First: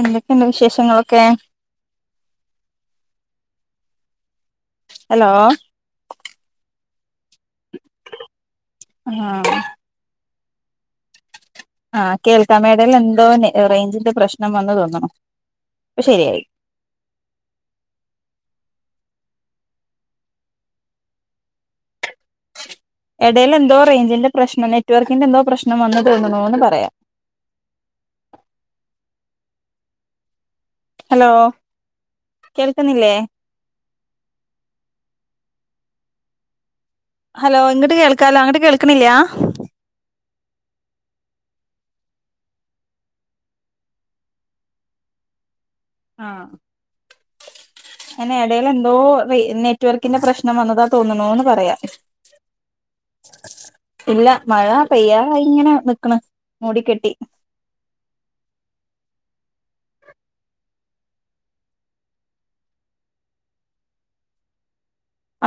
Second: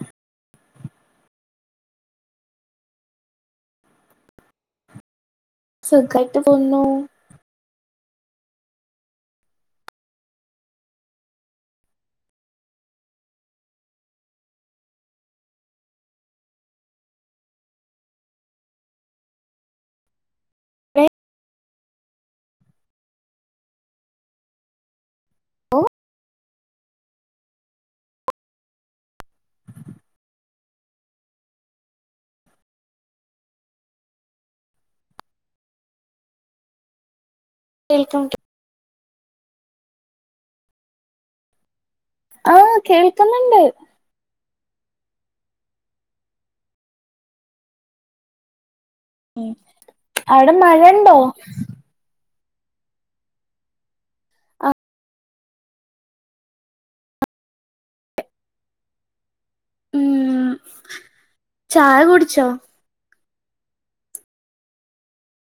എന്തൊക്കെയുണ്ട് വിശേഷങ്ങളൊക്കെ ഹലോ സുഖായിട്ട് പോന്നു ആഹ ആഹ കേൾക്കാ എടെൽ എന്തോ റേഞ്ചിന്റെ പ്രശ്നം വന്ന് തോന്നണു പ്പൊ ശരിയായി [unintelligible] ഇഡെലെന്തോ റേഞ്ചിന്റെ പ്രശ്നം നെറ്റ്വർക്കിന്റെ എന്തോ പ്രശ്നം വന്ന് തോന്നണൂന്ന് പറയാ ഹലോ കേൾക്കുന്നില്ലേ ഹലോ ഇങ്ങിട്ട് കേൾക്ക കേൾക്കാലോ അങ്ങിട്ട് കേൾക്കണില്ല്യാ ആഹ കേൾക്കുന്ന്ണ്ട് ആഹ് അന്നെ എടേൽ എന്തോ ഉം നെറ്റ്വർക്കിന്റെ അവിടെ പ്രശ്നം വന്നതാ മഴണ്ടോ തോന്നണന്ന് പറയാം ഇല്ല മഴ പെയ്യാറായി ഇങ്ങനെ നിക്കണ് മൂടി കെട്ടി ഉം ചായ കുടിച്ചോ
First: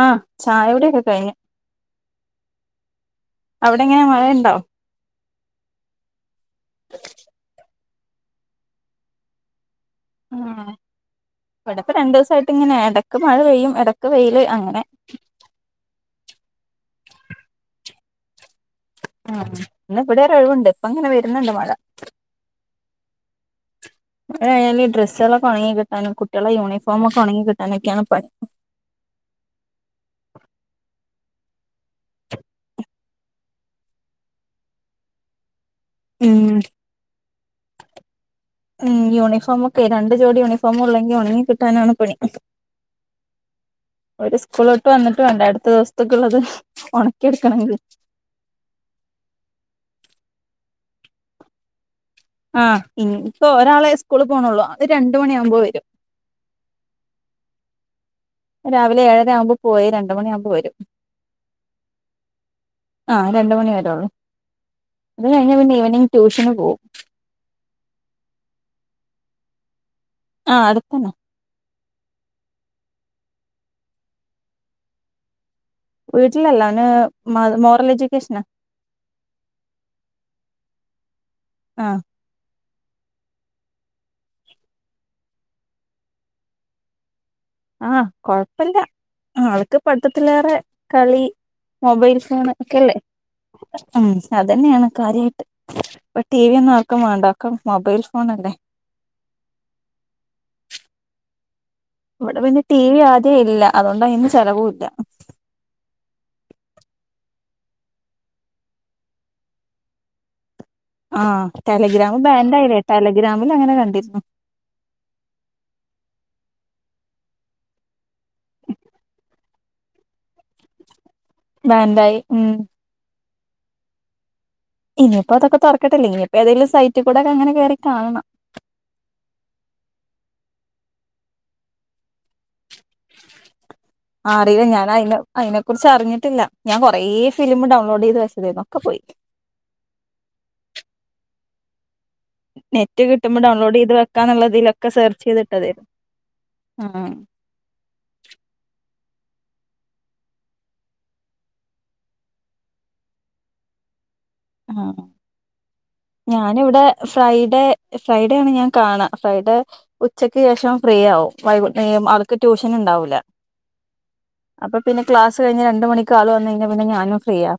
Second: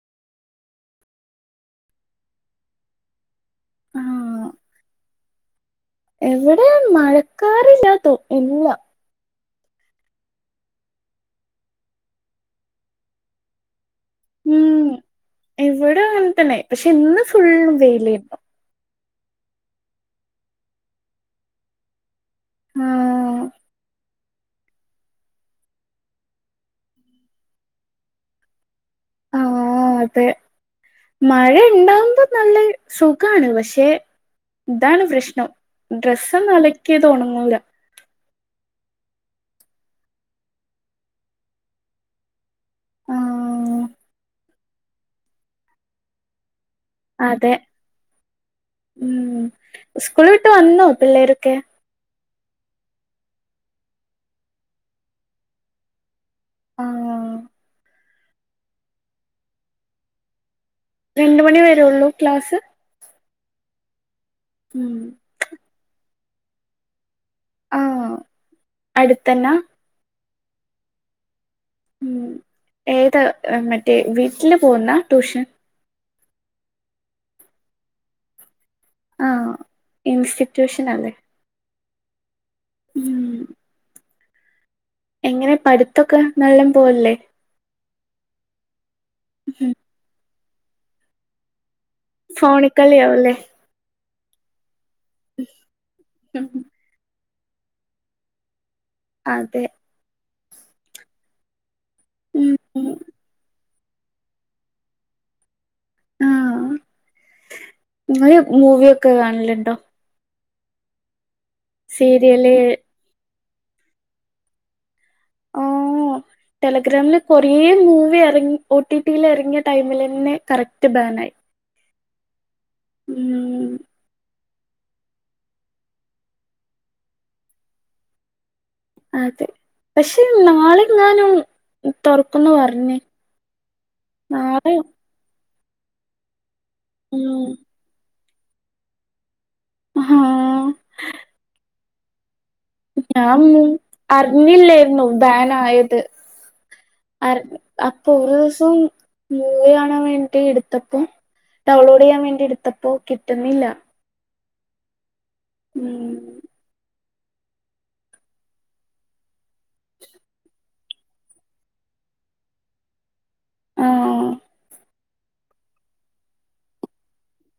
ആഹ് ചായവിടെക്കെ കഴിഞ്ഞു അവിടെ എങ്ങനെ മഴ ഉണ്ടോ എവിടെ മഴക്കാറില്ലാത്തോ എല്ലാം ആഹ് ഇവിടെപ്പോ രണ്ടോസായിട്ട് ഇങ്ങനെ ഇടക്ക് മഴ പെയ്യും ഇട വെയില് അങ്ങനെ ഉം ഇവിടെ അങ്ങനെ തന്നെപക്ഷെ ഇന്ന് ഫുള്ള് വെയിലാരുന്നു ആഹ് ഇന്ന് ഇവിടെ ഒരു ഒഴിവുണ്ട് ഇപ്പൊ ഇങ്ങനെ വരുന്നുണ്ട് മഴ ആഹ് [unintelligible] ഡ്രസ്സുകളൊെക്കെ ഉണങ്ങി കിട്ടാനും കുട്ടികളെ യൂണഫോമൊക്കെ ഉണങ്ങി കിട്ടാനൊക്കെയാണ് പണി ആഹ് അതെ മഴ ഉണ്ടാവുമ്പോൾ നല്ല സുഖാണ് പക്ഷെ താണ് പ്രശ്നം ഡ്രസ്സൊന്ന് ഉം അലക്കിയത് ഉണങ്ങില്ല [unintelligible] ഉം യൂണിഫോമും ഒക്കെ രണ്ട് ജോടി യൂണിഫോമ് ഉള്ളെങ്കിൽ ഉണങ്ങി കിട്ടാനാണ് പണി ആഹ് ഒരു സ്കൂള്‌വിട്ട് വന്നിട്ട് വേണ്ടേ അടുത്ത ദിവസത്തേക്കുള്ളള്ളത് അതെ ഉണക്കിെടുക്കണമെങ്കിൽ ഉം സ്കൂള് വിട്ട് വന്നോ പിള്ളേരൊക്കെ ആഹ് ഇനിപ്പോ ഒരാളെ സ്കൂള് പോണള്ളൂ അത് രണ്ട് മണിയാവുമ്പോ വരും ആഹ് രാവിലെ ഏഴര ആവുമ്പോൾ പോയി രണ്ട് മണിയാകുമ്പോൾ വരും രണ്ട് മണി വരെള്ളൂ ക്ലാസ് ആഹ് രണ്ട് മണി വരള്ളൂ ഉം അത് കഴിഞ്ഞ പിന്നെ ഈവനിങ് ട്യൂഷന് പോകും ആഹ് അടുത്തന്നാ ആഹ് അടുത്തന്നെ ഉം ഏതാ മറ്റേ വീട്ടില് പോകുന്നാ ട്യൂഷൻ വീട്ടിലല്ല മോറൽ എഡ്യൂക്കേഷനാ ആഹ് ഇൻസ്റ്റിറ്റ്യൂഷനാ ആഹ് ഉം എങ്ങനെ പഠിത്തൊക്കെ നല്ല പോവല്ലേ ആഹ് കൊഴപ്പല്ല അവൾക്ക് പഠത്തത്തിലേറെ കളി മൊബൈൽ ഫോൺ ഒക്കെല്ലേ ഫോണിക്കളിയാവുല്ലേ ഉം അതന്നെയാണ് കാര്യായിട്ട് ഇപ്പൊ ടി വി ഒന്നും ആർക്കും വേണ്ട ഒക്കെ മൊബൈൽ ഫോൺ അല്ലേ അതെ ഇവിടെ ഉം പിന്നെ ടി ഉം വി ആദ്യെ ഇല്ല അതുകൊണ്ട് അതിന്ന് ചെലവും ഇല്ല ആഹ് ഇങ്ങള് മൂവിയൊക്കെ കാണലുണ്ടോ ആഹ് ടെലഗ്രാം സീരിയല് ബാൻഡ് ആയില്ലേ ടെലഗ്രാമിൽ അങ്ങനെ കണ്ടിരുന്നു ഓഹ് ടെലഗ്രാമില് കൊറേ മൂവി ഇറങ്ങി ടി ടിയിൽ ഇറങ്ങിയ ടൈമിൽ തന്നെ കറക്റ്റ് ബേൺ ആയി ബാൻഡായി ഉം ഉം ഇനിയിപ്പോ അതൊക്കെ തുറക്കട്ടെ ഇനിപ്പോ ഏതെങ്കിലും സൈറ്റ് കൂടെക്കെ അങ്ങനെ കേറി കാണണം അതെ പക്ഷെ നാളെങ്ങാനും തുറക്കുന്നു പറഞ് ആഹ് അറീല്ല ഞാൻ അയിനെ അയ്നെ കുറിച്ച് അറിഞ്ഞിട്ടില്ല ഞാൻ കുറെ ഉം ഫിലിം ഡൗൺലോഡ് ചെയ്ത് വച്ചതായിരുന്നു ഒക്കെ പോയി ആഹ് നെറ്റ് കിട്ടുമ്പോ ഞാൻ ഡൗൺലോഡ് ചെയ്ത് വെക്കാന്നുള്ളതിലൊക്കെ അറിഞ്ഞില്ലേരുന്നു സെർച്ച് ചെയ്തിട്ടതായിരുന്നു ബാനായത്. ആഹ് അർ അപ്പൊ ഒരു ദിവസം മൂവി കാണാൻ വേണ്ടി എടുത്തപ്പോ ഡൗൺലോഡ് ചെയ്യാൻ വേണ്ടി എടുത്തപ്പോ കിട്ടുന്നില്ല ആഹ് ഉം ഞാനിവിടെ ഫ്രൈഡേ ഫ്രൈഡേ ആണ് ഞാൻ കാണ ഫ്രൈഡേ ഉച്ചയ്ക്ക് ശേഷം ഫ്രീ ആവും വൈ അവൾക്ക് ട്യൂഷൻ ഇണ്ടാവൂല ആഹ് അപ്പൊ പിന്നെ ക്ലാസ് കഴിഞ്ഞ് രണ്ട് മണിക്ക് ആള് വന്ന് കഴിഞ്ഞാ പിന്നെ ഞാനും ഫ്രീയാ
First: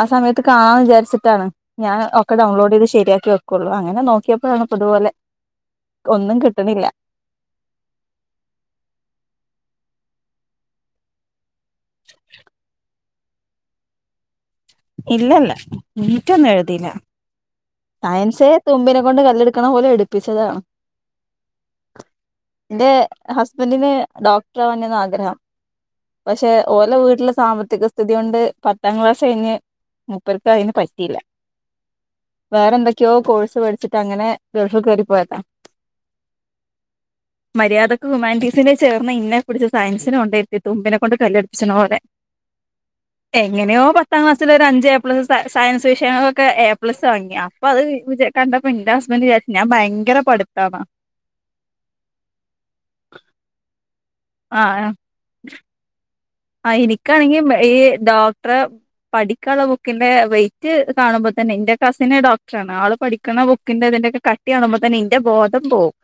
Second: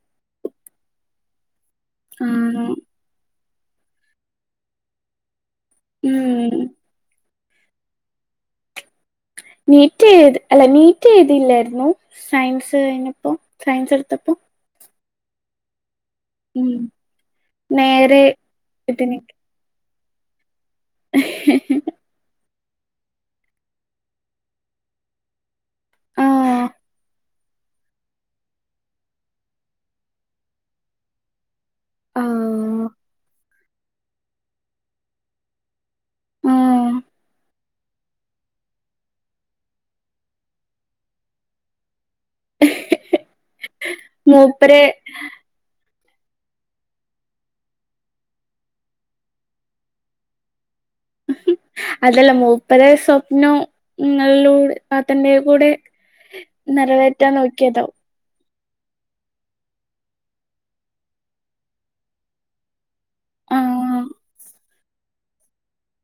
ആഹ് സമയത്ത് കാണാന്ന് വിചാ ച്ചിട്ടാണ് ഞാൻ ഒക്കെ ആഹ് ഡൗൺലോഡ് ചെയ്ത് ശരിയാക്കി വെക്കുള്ളു അങ്ങനെ നോക്കിയപ്പഴാണ് ഇപ്പതുപോലെ ഒന്നും ഉം കിട്ടണില്ല നീറ്റ്ത് അല്ല നീറ്റ് എഴുതിയില്ലായിരുന്നു സയൻസ് കഴിഞ്ഞപ്പോ സയൻസ് എടുത്തപ്പം ഇല്ലല്ല നീറ്റൊന്നും ഉം എഴുതീല്ല നേരെ സയൻസെ തുമ്പിനെ ഇതിന് കൊണ്ട് കല്ലെടുക്കണ പോലെ എടുപ്പിച്ചതാണ് [unintelligible] എന്റെ ഹസ്ബന്റിന് ഡോക്ടറാവാനാര്ന്നു ആഗ്രഹം പക്ഷെ ആഹ് ഓലെ വീട്ടില സാമ്പത്തിക സ്ഥിതി കൊണ്ട് പത്താം ക്ലാസ് കഴിഞ്ഞ് മുപ്പർക്കയിന് പറ്റിയില്ല ആഹ് വേറെന്തൊക്കെയോ കോഴ്സ് പഠിച്ചിട്ട് അങ്ങനെ ഗൾഫി കേറി പോയതാ ആഹ് മര്യാദക്ക് ഹ്യുമാന്റീസിന് ചേർന്ന ഇന്നെ പിടിച്ച് സയൻസിന് കൊണ്ടോയിരുത്തി തുമ്പിനെ കൊണ്ട് കല്ലെടിപ്പിച്ചണ പോലെ എങ്ങനെയോ പത്താം മൂപ്പരെ ക്ലാസ്സിലൊരഞ്ച് ഏ പ്ലസ് സയൻസ് വിഷയങ്ങൾളൊക്കെ എ പ്ലസ് വാങ്ങി അപ്പൊ അത് വി കണ്ടപ്പോ എന്റെ ഹസ്ബന്റ് വിചാരിച്ചു ഞാൻ ഭയങ്കര പഠിത്താണ് അതല്ല മൂപ്പരെ സ്വപ്നോ ഇങ്ങളിലൂടെ തന്നെ കൂടെ ആഹ് നിറവേറ്റാൻ എനിക്കാണെങ്കി ഈ നോക്കിയതാവും ഡോക്ടർ പഠിക്കാനുള്ള ബുക്കിന്റെ വെയിറ്റ് കാണുമ്പോ തന്നെ എന്റെ കസിന് ഡോക്ടറാണ് ആള് പഠിക്കണ ബുക്കിന്റെ ആഹ് അതിന്റെക്കെ കട്ടി കട്ടി കാണുമ്പോ തന്നെ ന്റെ ബോധം പോവും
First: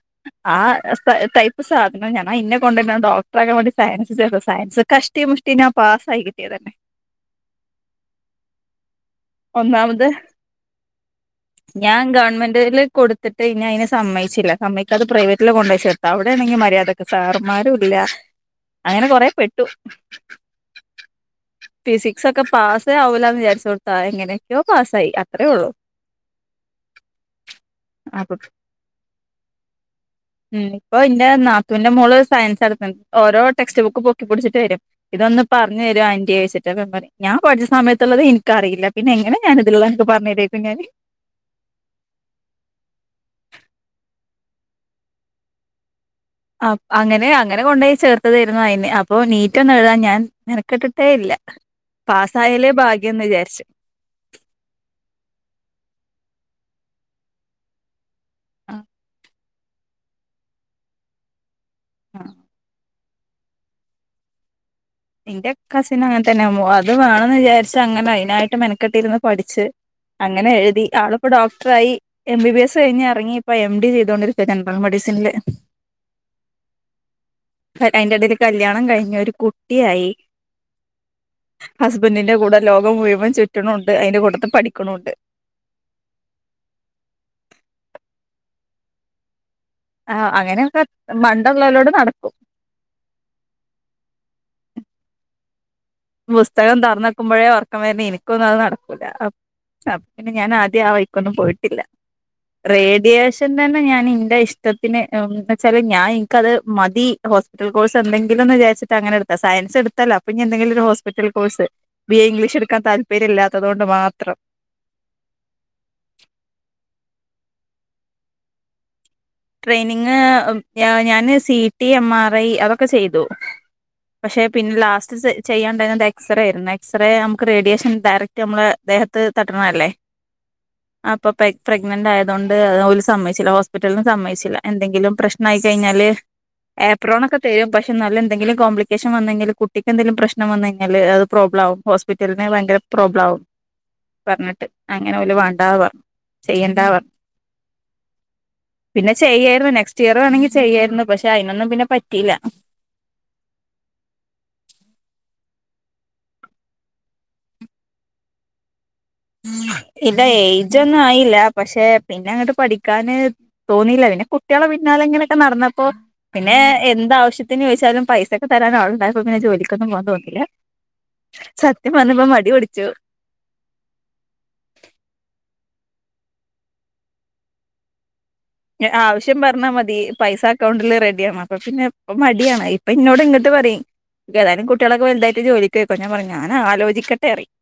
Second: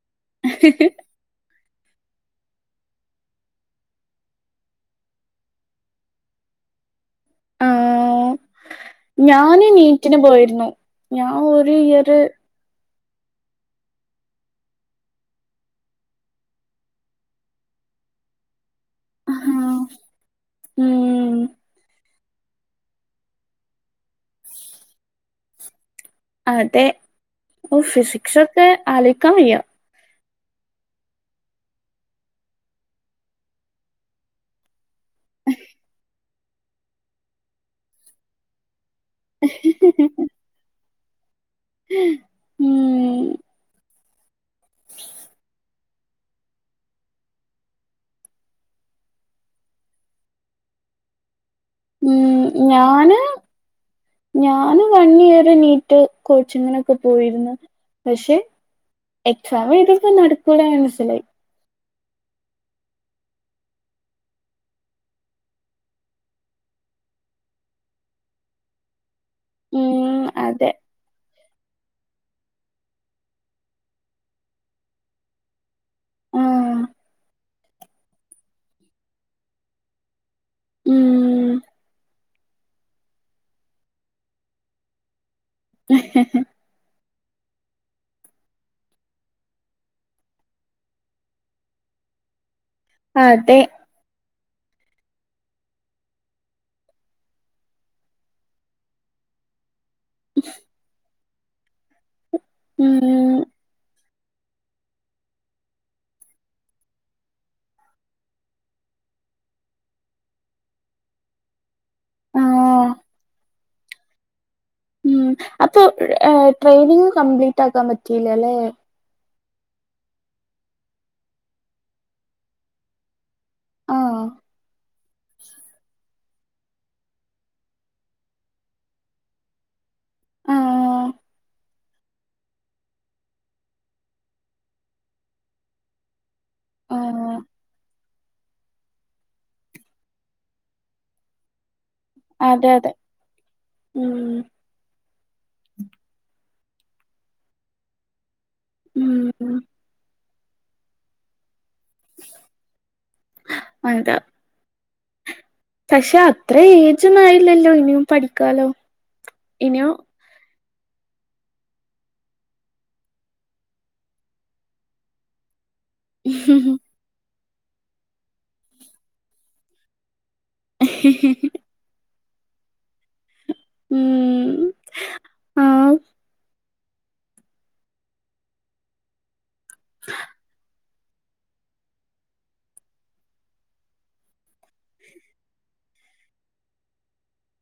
ആഹ് ടൈപ്പ് സാധനം ഞാ ഇന്നെ കൊണ്ട [unintelligible] ഡോക്ടർ ആക്കാൻ വേണ്ടി സയൻസ് ചേർ സയൻസ് കഷ് തട്ടീം മുഷ്ടനാ പാസായി കിട്ടിയതന്നെ ആഹ് ഞാന് ഒന്നാമത് നീറ്റിന് പോയിരുന്നു ഞാന് ഒരു ഞാൻ ഇയർ ഗവൺമെന്റില് കൊടുത്തിട്ട് ഇനി അതിനെ സമ്മയിച്ചില്ല സമ്മയിക്കാതെ പ്രൈവറ്റിൽ കൊണ്ടു പോയി ചേർത്ത അവിടെയാണെങ്കിൽ മര്യാദ സാറമ്മാരൂല്ല അങ്ങനെ കൊറെേ പെട്ടു ആഹ് ഉം ഫിസിക്സ് ഒക്കെ പാസേ ആവൂലാന്ന് വിചാരിച്ചോ എങ്ങനെയൊക്കെയോ പാസ്സായി അത്രേ ഉള്ളു അതെ ഓഹ് ഫിസിക്സൊക്കെ ആലോയിക്കാൻ വയ്യാ [unintelligible] മ് ഇപ്പൊ ഇന്റെ നാത്തുവിന്റെ മോള് സയൻസ് അടുത്തത് ഓരോ ടെക്സ്റ്റ് ബുക്ക് പൊക്കി പിടിച്ചിട്ട് വരും ഇതൊന്ന് പറഞ്ഞരോ ആന്റിയെച്ചിട്ട്ന്നക്ക പറയും ഞാൻ പഠിച്ച സമയത്തുള്ളത് എനിക്കറിയില്ല പിന്നെ എങ്ങനെ ഞാനിതിലുള്ളത് അനക്ക് പറഞ്ഞു തര ചോയിക്കും ഞാന് [unintelligible] ഉം ആഹ് അങ്ങനെ അങ്ങനെ കൊണ്ടോയി ചേർത്തതായിരുന്നു അയിനെ അപ്പൊ നീറ്റൊന്നും എഴതാൻ ഞാൻ മെനക്കെട്ടിട്ടേ ഇല്ല ഉം പാസായല്ലേ ഞാന് ഭാഗ്യംന്ന് വിചാരിച്ചു ഞാന് വൺ ഇയർ നീറ്റ് കോച്ചിങ്ങിനൊക്കെ പോയിരുന്നു പക്ഷെ ആഹ് എക്സാം എഴുതിയപ്പ നടക്കൂല മനസ്സിലായി അഹ് ഇന്റെ കസിൻ അങ്ങനെ തന്നെുമോ അത് വേണന്ന് വിചാരിച്ച അങ്ങനെ അതിനായിട്ട് മെനക്കെട്ടിര്ന്ന് പഠിച്ച് ഉം അങ്ങനെ അതെ എഴുതി ആളിപ്പോ ഡോക്ടറായി എം ബി ബി എസ് കഴിഞ്ഞ് ഇറങ്ങി ഇപ്പ എം ഡി ചെയ്തോണ്ടിരിക്ക ജനറൽ മെഡിസിനില് ആഹ് അയിന്റെ ഇടൽ കല്യാണം കഴിഞ്ഞു ഒരു കുട്ടിയായി ഉം ഹസ്ബൻഡിന്റെ കൂടെ ലോകം മുഴുവൻ ചുറ്റണുഉണ്ട് അതിന്റെ കൂട്ടത്ത്ൽ പഠിക്കണുണ്ട് ആ അങ്ങനെയൊക്കെ മണ്ടള്ളലോടെ നടക്കും. അതെ. പുസ്തകം തറന്നക്കുമ്പോഴേ ഉർക്കം വരുന്ന എനിക്കൊന്നും അത് നടക്കൂല പിന്നെ ഞാൻ ആദ്യം ആ വാഴിക്ക് ഒന്നും പോയിട്ടില്ല ഉം റേഡിയേഷൻ തന്നെ ഞാൻ എന്റെ ഇഷ്ടത്തിന്ന്ന് വെച്ചാല് ഞാൻ എനിക്കത് മതി. കോഴസ് എന്തെിലുന്ന് വിചാരിച്ചിട്ട് അങ്ങനെ എടുത്ത സയൻസ് എടുത്തല്ലോ അപ്പനി എന്തെിലും. Hospital course B A English എടുക്കാൻ ആഹ് താല്പര്യമല്ലാത്തതുക കൊണ്ട് മാത്രം. ഉം അപ്പൊ ട്രെയിനിങ് കംപ്ലീറ്റ് ആാക്കാൻ പറ്റിയില്ല അല്ലേ? ട്രെയിനിങ് ഞാന് C T M R I അതൊക്കെ ചെയ്തു ആഹ് പക്ഷെ പിന്നെ ലാസ്റ്റ് ചെയ്യണ്ടയിനത്. എക്സറേ ആയിരുന്നു എക്സറേ നമുക്ക് റേഡിയേഷൻ ഡയറക്റ്റ് നമ്മള് ദേഹത്ത് തട്ടണ അല്ലേ? ആഹ് അപ്പൊ പ്രെഗ്നന്റ് ആയതൊണ്ട് ഒരു സമ്മയിച്ചില്ല ഹോസ്പിറ്റല്ന്ന്. സമ്മയിച്ചില്ല എന്തെങ്കിലും പ്രശ്ന ആയി കഴിഞ്ഞാല്. ഏപ്രോൺ ആഹ് ഒക്കെ തരും പക്ഷെ നല്ല എന്തെങ്കിലും കോപ്ലിക്കേഷൻ വന്നെങ്കിൽ കുട്ടക്ക് എന്തെങ്കും പ്രശ്നം വന്നെങ്കിൽ അത്. പ്രോബ്ലം ആവും ഹോസ്പിറ്റലിന് അതെ ഭയങ്കര അതെ പ്രോബ്ലം ആകും ഉം പറഞ്ഞിട്ട്. അങ്ങനെ ഓൽ വേണ്ടാ പറഞ്ഞു ചെയ്യേണ്ടാ പറഞ്ഞു. പിന്നെ ഉം ചെയ്യായിരുന്നു നെക്സ്റ്റ് ഇയർ വേണമെങ്കി ചെയ്യായിരുന്നു പക്ഷെ അതിനൊന്നും പിന്നെ പറ്റിയില്ല. [unintelligible] പക്ഷെ അത്ര ഏജ് ഒന്നും ആയില്ലല്ലോ ഇനിയും പഠിക്കാലോ ഇനിയും. ഇല്ല ഏജ് ഒന്നും ആയില്ല പക്ഷെ പിന്നെ അങ്ങോട്ട് പഠിക്കാന് തോന്നില്ല പിന്നെ കുട്ടികളെ പിന്നാലെങ്ങനെയൊക്കെ നടന്നപ്പോ പിന്നെ എന്താവശ്യത്തിനു ചോദിച്ചാലും പൈസൊക്കെ തരാൻ ആൾ ഉണ്ടായോണ്ട് പിന്നെ ജോലിക്കൊന്നും പോകൻ തോന്നില്ല. സത്യം പറഞ്ഞാപ്പൊ മടിപിടിച്ചു. ഉം ആ ആവശ്യം പറഞ്ഞാ മതി പൈസ അക്കൗണ്ടിൽ റെഡിയ അപ്പൊ പിന്നെ. അപ്പൊ മടിയാണ് ഇപ്പൊ ഇന്നോട് ഇങ്ങോട്ട് പറയും. ഏതായാലും കുട്ടികളക്കെ വലതായിട്ട് ജോലിക്ക് പൊയ് ക്കോ ഞാൻ പറയും ഞൻ ആലോചിക്കട്ടെ പറയും.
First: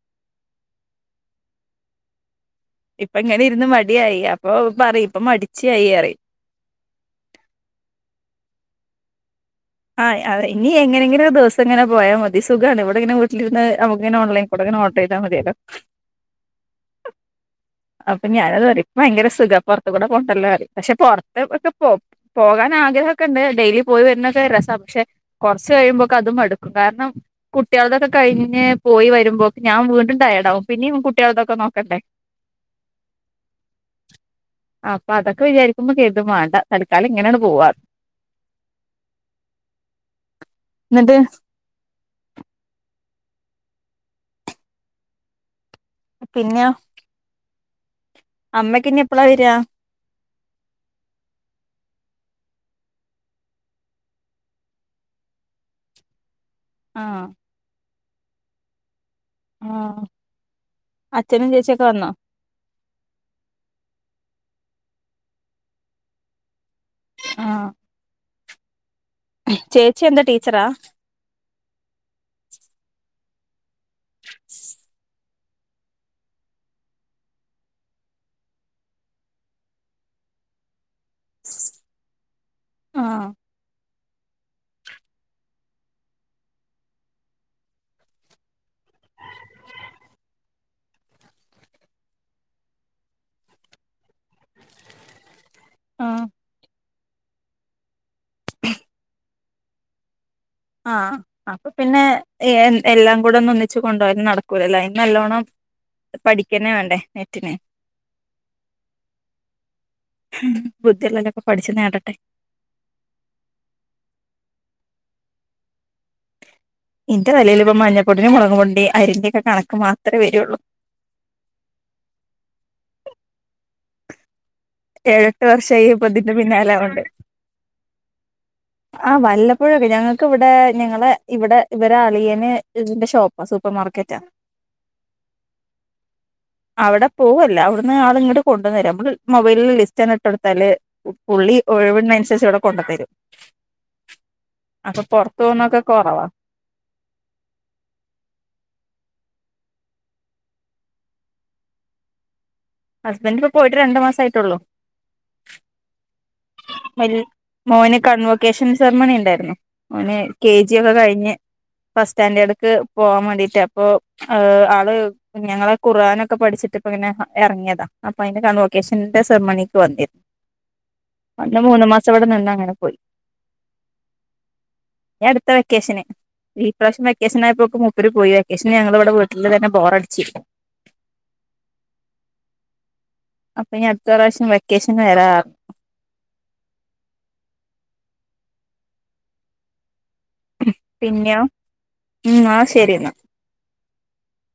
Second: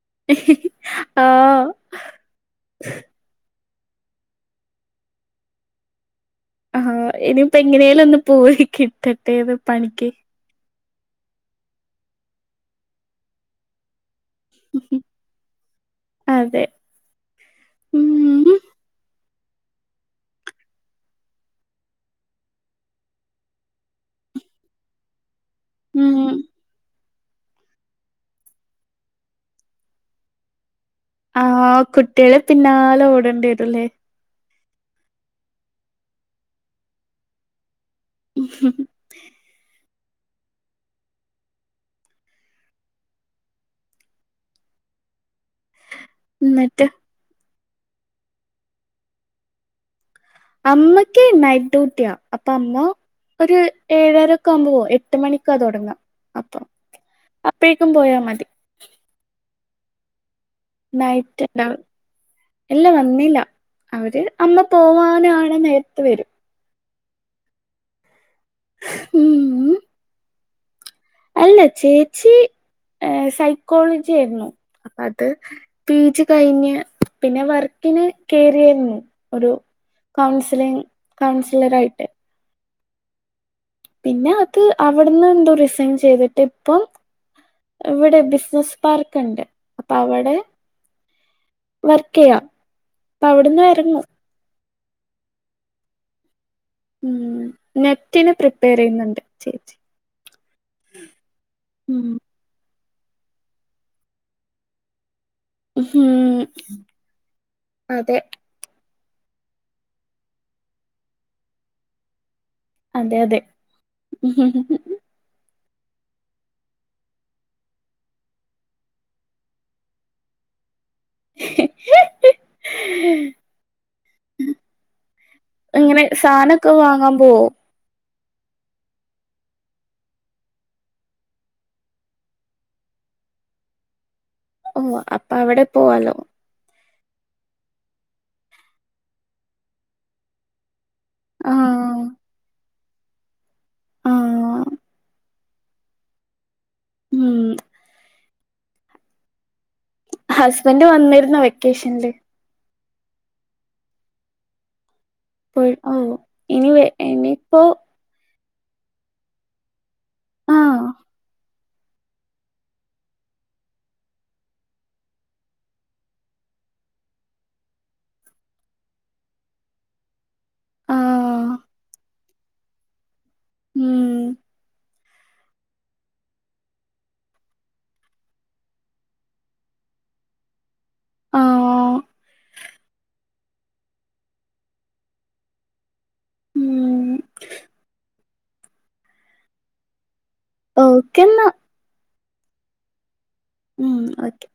ആഹ. ഇപ്പ ഇങ്ങനെ ഇരുന്ന് മടിയായി അപ്പൊ പറ ഇപ്പൊ മടിച്ചിയായി പറയും. ആഹ ഇനിയിപ്പോ എങ്ങനെയാലും ഒന്ന് പോയി കിട്ടട്ടെ പണിക്ക്. ആഹ് അതെ ഇനി എങ്ങനെങ്ങനെ ദിവസം ങ്ങനെ പോയാ മതി സുഗാണ് ഇവിടെങ്ങനെ. വട്ടിലിരുന്ന് നമുക്ക് ഇങ്ങെനെ ഓൺലൈൻ കൂടെങ്ങനെ ഓർഡർ ചെയ്താൽ മതിയല്ലോ. അതെ അപ്പൊ ഉം ഞാന് അത് പറയും ഭയങ്കര സുഖ പുറത്ത കൂടെ പോണ്ടല്ലോ പക്ഷെ പുറത്ത ഒക്കെ പോവും പോകാൻ ആഗ്രഹക്കെ ഉണ്ട് ഡെയിലി പോയി വരുന്നൊക്കെ രസ് പക്ഷെ കൊറച്ച് കഴിയുമ്പോൊക്കെ ഉം അതും മടുക്കും കാരണം. കുട്ടികളൊതൊക്കെ കഴിഞ്ഞ് പോയി വരുമ്പോക് ഞാൻ വീണ്ടുടയെടാവും പിന്നെ. ആ കുട്ടികളെ പിന്നാലെ ഓടേണ്ടിവരൂല്ലേ? അപ്പൊ അതൊക്കെ വിചാരിക്കുമ്പോ. കെരുതുംവേണ്ട തൽക്കാലംങ്ങനെയാണ് പോവാ. എന്നിട്ട്. പിന്നെയോ? എന്നിട്ട് അമ്മക്ക് ഇനി എപ്പഴാ വരാ? അമ്മക്ക് നൈറ്റ് ഡ്യൂട്ടിയാ അപ്പൊ അമ്മ. ഒരു ഏഴായിരൊക്കെ ആവുമ്പോ പോ എട്ട് മണിക്കാ തുടങ്ങാ അപ്പൊ. ആ. അപ്പോഴേക്കും പോയാൽ മതി. ആ അച്ഛനും ചേച്ചിയൊക്കെ വന്നോ? ഇല്ലാ വന്നില്ല അവര് അമ്മ പോവാനാണ് നേരത്ത് വരും. ആഹ ഉം ചേച്ചി എന്താ ടീച്ചറാ അല്ല ചേച്ചി സൈക്കോളജി ആയിരുന്നു പിജി കഴിഞ്ഞ് പിന്നെ വർക്ക്ന് കേറിയാര്ന്നു ഒരു കൗൺസിലിങ് കൗൺസിലറായിട്ട് ആഹ് പിന്നത് അവ്ട്ന്ന് എന്തോ റിസൈൻ ചെയ്തിട്ട് ഇപ്പം ഇവടെ ബിസ്സ്നസ് പാർക്ക്ണ്ട് അപ്പ അവടെ വർക്കെയ്യാ അപ്പ അവ്ട്ന്ന് വര്ന്ന ആഹ് ഹ്മ്മ് നെറ്റിന് പ്രിപ്പയറെയ്യുന്നുണ്ട് ചേച്ചി ആഹ് അപ്പൊ പിന്നെ ഉം ഏഹ് എല്ലാം കൂട ഒന്ന് ഒന്നിച്ച് കൊണ്ടോല് നടക്കൂലലൊ അയ്ന് നല്ലോണം ഉം പഠിക്കെന്നെ വേണ്ടേ നെറ്റിന് അതെ ബുദ്ധിള്ളോല്ലൊക്കെ പഠിച്ച് നേടട്ടെ അതെ അതെ [inaudible] ഇന്റെ തലേല് ഇപ്പ മഞ്ഞപ്പൊടിന്റിം മൊളക്പൊടിന്റെ അരിന്റെക്കെ കണക്ക് മാത്രേ വരൊള്ളൂ [inaudible] ഏഴെട്ട് വർഷായി ഇങ്ങനെ ഇപ്പൊ ഇതിന്റെ സാനൊക്കെ പിന്നാലാവോണ്ട് വാങ്ങാൻ പോവോ ആഹ് വല്ലപ്പോഴൊക്കെ ഞങ്ങക്ക് ഇവ്ടെ ഞങ്ങളെ ഇവടെ ഇവരെ അളിയന് ഇതിന്റെ ഷോപ്പാ സൂപ്പർ മാർക്കറ്റാ ഓഹ് അപ്പ അവ്ടെ പോവാലൊ അവടെ പൂവല്ല അവ്ട്ന്ന് ആള് ഇങ്ങട്ട് കൊണ്ടെന്നെരാ നമ്മള് മൊബൈലില് ലിസ്റ്റ് ആണ്ട് ഇട്ടോട്ത്താല് പുള്ളി ആഹ് ഒഴിവ്നനുസരിച്ച് അവടെ കൊണ്ടെന്നെരും, ആഹ് അപ്പൊ പൊറത്ത് പോവുന്നൊക്കെ കൊറവാ ഉം ഹസ്ബൻഡ് വന്നിരുന്നോ വെക്കേഷൻല്- ഹസ്ബൻഡ് ഇപ്പൊ പോയിട്ട് രണ്ട് മാസായിട്ടൊള്ളു പോയി ഓഹ് ഇനി വെ ഇനിപ്പോ ഓന് കൺവക്കേഷൻ സെർമണിണ്ടായിരുന്നു ഓന് കേ ജി ആഹ് ഒക്ക കഴിഞ്ഞ് ഫസ്റ്റ് സ്റ്റാൻറ്റേഡ്ക്ക് പോവാൻ വാണ്ടീട്ട് അപ്പൊ ഏഹ് ആള് ഞങ്ങളാ ഖുർആനൊക്കെ പഠിച്ചിട്ട്പ്പ ഇങ്ങനെ എറങ്ങിയതാ അപ്പൊ അയ്ന്റെതാ ലൊക്കേഷന്റെ സെർമണിക്ക് [unintelligible] ആഹ് അന്ന് മൂന്ന് മാസം ഇവടെ നിന്ന് അങ്ങനെ പോയി ഹ്മ്മ് ഇനി അട്ത്ത വെക്കേഷന് ഈ പ്രാശ്യം വെക്കേഷനായപ്പോക്ക് മുപ്പര് പോയി വെക്കേഷൻ ഞങ്ങള് ഇവ്ടെ വീട്ട്ല് തന്നെ ബോറടിച്ചിര്ന്നു ആ [inaudible] അപ്പ ഇനി അട്ത്ത പ്രാവശ്യം വെക്കേഷന് വെരാ ഉം പിന്നെയോ ഓക്കെന്നാ ആഹ് ശെരിന്നാ ഹ്മ്മ് ഓക്കെ.